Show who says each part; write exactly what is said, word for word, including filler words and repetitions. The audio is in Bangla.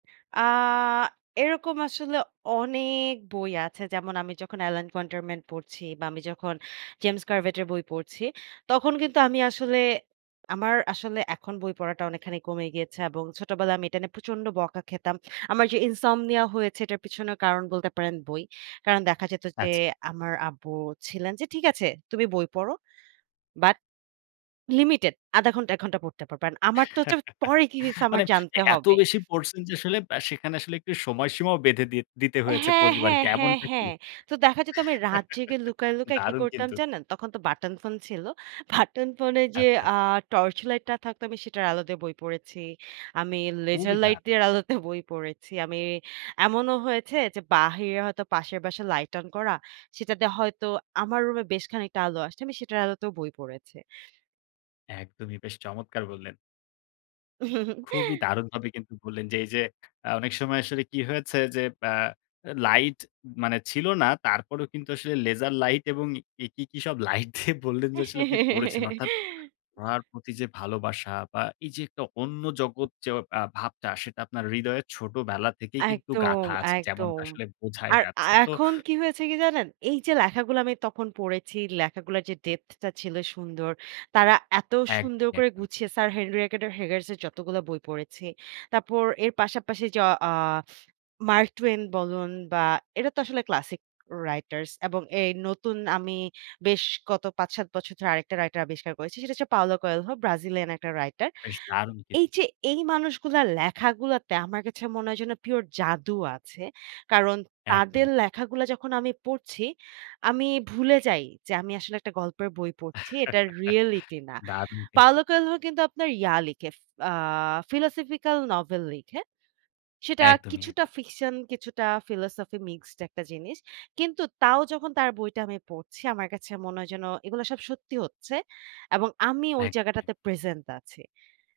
Speaker 1: আ এরকম আসলে অনেক বই আছে। যেমন আমি যখন LN Quarterman পড়ছি বা আমি যখন James Corvette এর বই পড়ছি, তখন কিন্তু আমি আসলে আমার আসলে এখন বই পড়াটা অনেকখানি কমে গিয়েছে। এবং ছোটবেলায় আমি এটা নিয়ে প্রচন্ড বকা খেতাম। আমার যে ইনসমনিয়া হয়েছে এটার পিছনে কারণ বলতে পারেন বই। কারণ দেখা যেত যে
Speaker 2: আচ্ছা।
Speaker 1: আমার আব্বু ছিলেন যে ঠিক আছে তুমি বই পড়ো। But লিমিটেড, আধা ঘন্টা এক ঘন্টা পড়তে পারবা। And আমার তো হচ্ছে পরে কি হইছে আমার
Speaker 2: মানে এ
Speaker 1: জানতে
Speaker 2: এত
Speaker 1: হবে।
Speaker 2: বেশি পড়ছেন যে আসলে আ সেখানে আসলে একটু সময়সীমাও বেঁধে দি দিতে হয়েছে
Speaker 1: হ্যাঁ, হ্যাঁ,
Speaker 2: পরিবারকে
Speaker 1: হ্যাঁ,
Speaker 2: এমনটা কি?
Speaker 1: হ্যাঁ। তো দেখা যেত আমি রাত জেগে লুকায়, লুকায় কি
Speaker 2: দারুণ
Speaker 1: করতাম
Speaker 2: কিন্তু।
Speaker 1: জানেন? তখন তো বাটন ফোন ছিল। বাটন ফোনে যে
Speaker 2: আচ্ছা,
Speaker 1: আ
Speaker 2: আচ্ছা।
Speaker 1: টর্চ লাইটটা থাকতো আমি সেটার আলো দিয়ে বই পড়েছি। আমি লেজার লাইট
Speaker 2: কবিতা।
Speaker 1: দিয়ের আলোতে বই পড়েছি। আমি এমনও হয়েছে যে বাহিরে হয়তো পাশের বাসার লাইট অন করা, সেটাতে হয়তো আমার রুমে বেশ খানিকটা আলো আসছে। আমি সেটার আলোতেও বই পড়েছি।
Speaker 2: একদমই বেশ চমৎকার বললেন। খুবই দারুণভাবে কিন্তু বললেন যে এই যে আ অনেক সময় আসলে কি হয়েছে? যে আ লাইট মানে ছিল না, তারপরেও কিন্তু আসলে লেজার লাইট এবং ই কি, কি সব লাইট দিয়ে বললেন যে আসলে আপনি পড়েছেন। অর্থাৎ পড়ার প্রতি যে ভালোবাসা বা এই যে একটা অন্য জগৎ যে আ ভাবটা, সেটা আপনার হৃদয়ের ছোটবেলা থেকেই কিন্তু
Speaker 1: একদম,
Speaker 2: গাথা আছে। যেমনটা
Speaker 1: একদম।
Speaker 2: আসলে বোঝাই
Speaker 1: আর আ
Speaker 2: যাচ্ছে। তো
Speaker 1: এখন কি হয়েছে কি জানেন? এই যে লেখাগুলো আমি তখন পড়েছি, লেখাগুলার যে depth টা ছিল সুন্দর। তারা এত সুন্দর
Speaker 2: একদমই,
Speaker 1: করে
Speaker 2: একদমই।
Speaker 1: গুছিয়ে Sir Henry Rider Haggard এর যতগুলো বই পড়েছি। তারপর এর পাশাপাশি য অ Mark Twain বলুন বা এরা তো আসলে ক্লাসিক writers এবং এই নতুন আমি বেশ কত পাঁচ-সাত বছর ধরে আরেকটা writer আবিষ্কার করেছি। সেটা হচ্ছে Paulo Coelho, ব্রাজিলিয়ান একটা writer
Speaker 2: বেশ দারুণ কিন্তু।
Speaker 1: এই যে এই মানুষগুলার লেখাগুলোতে আমার কাছে মনে হয় যেন pure জাদু আছে। কারণ তাদের
Speaker 2: একদমই।
Speaker 1: লেখাগুলা যখন আমি পড়ছি, আমি ভুলে যাই যে আমি আসলে একটা গল্পের বই পড়ছি, এটা reality না।
Speaker 2: দারুণ
Speaker 1: Paulo
Speaker 2: কিন্তু।
Speaker 1: Coelho কিন্তু আপনার ইয়া লিখে, ফ আ philosophical novel লিখে। সেটা
Speaker 2: একদমই,
Speaker 1: কিছুটা
Speaker 2: একদম।
Speaker 1: fiction কিছুটা philosophy মিক্সড একটা জিনিস। কিন্তু তাও যখন তার বইটা আমি পড়ছি আমার কাছে মনে হয় যেন এগুলো সব সত্যি হচ্ছে। এবং আমি ওই
Speaker 2: একদমই এক
Speaker 1: জায়গাটাতে present আছি।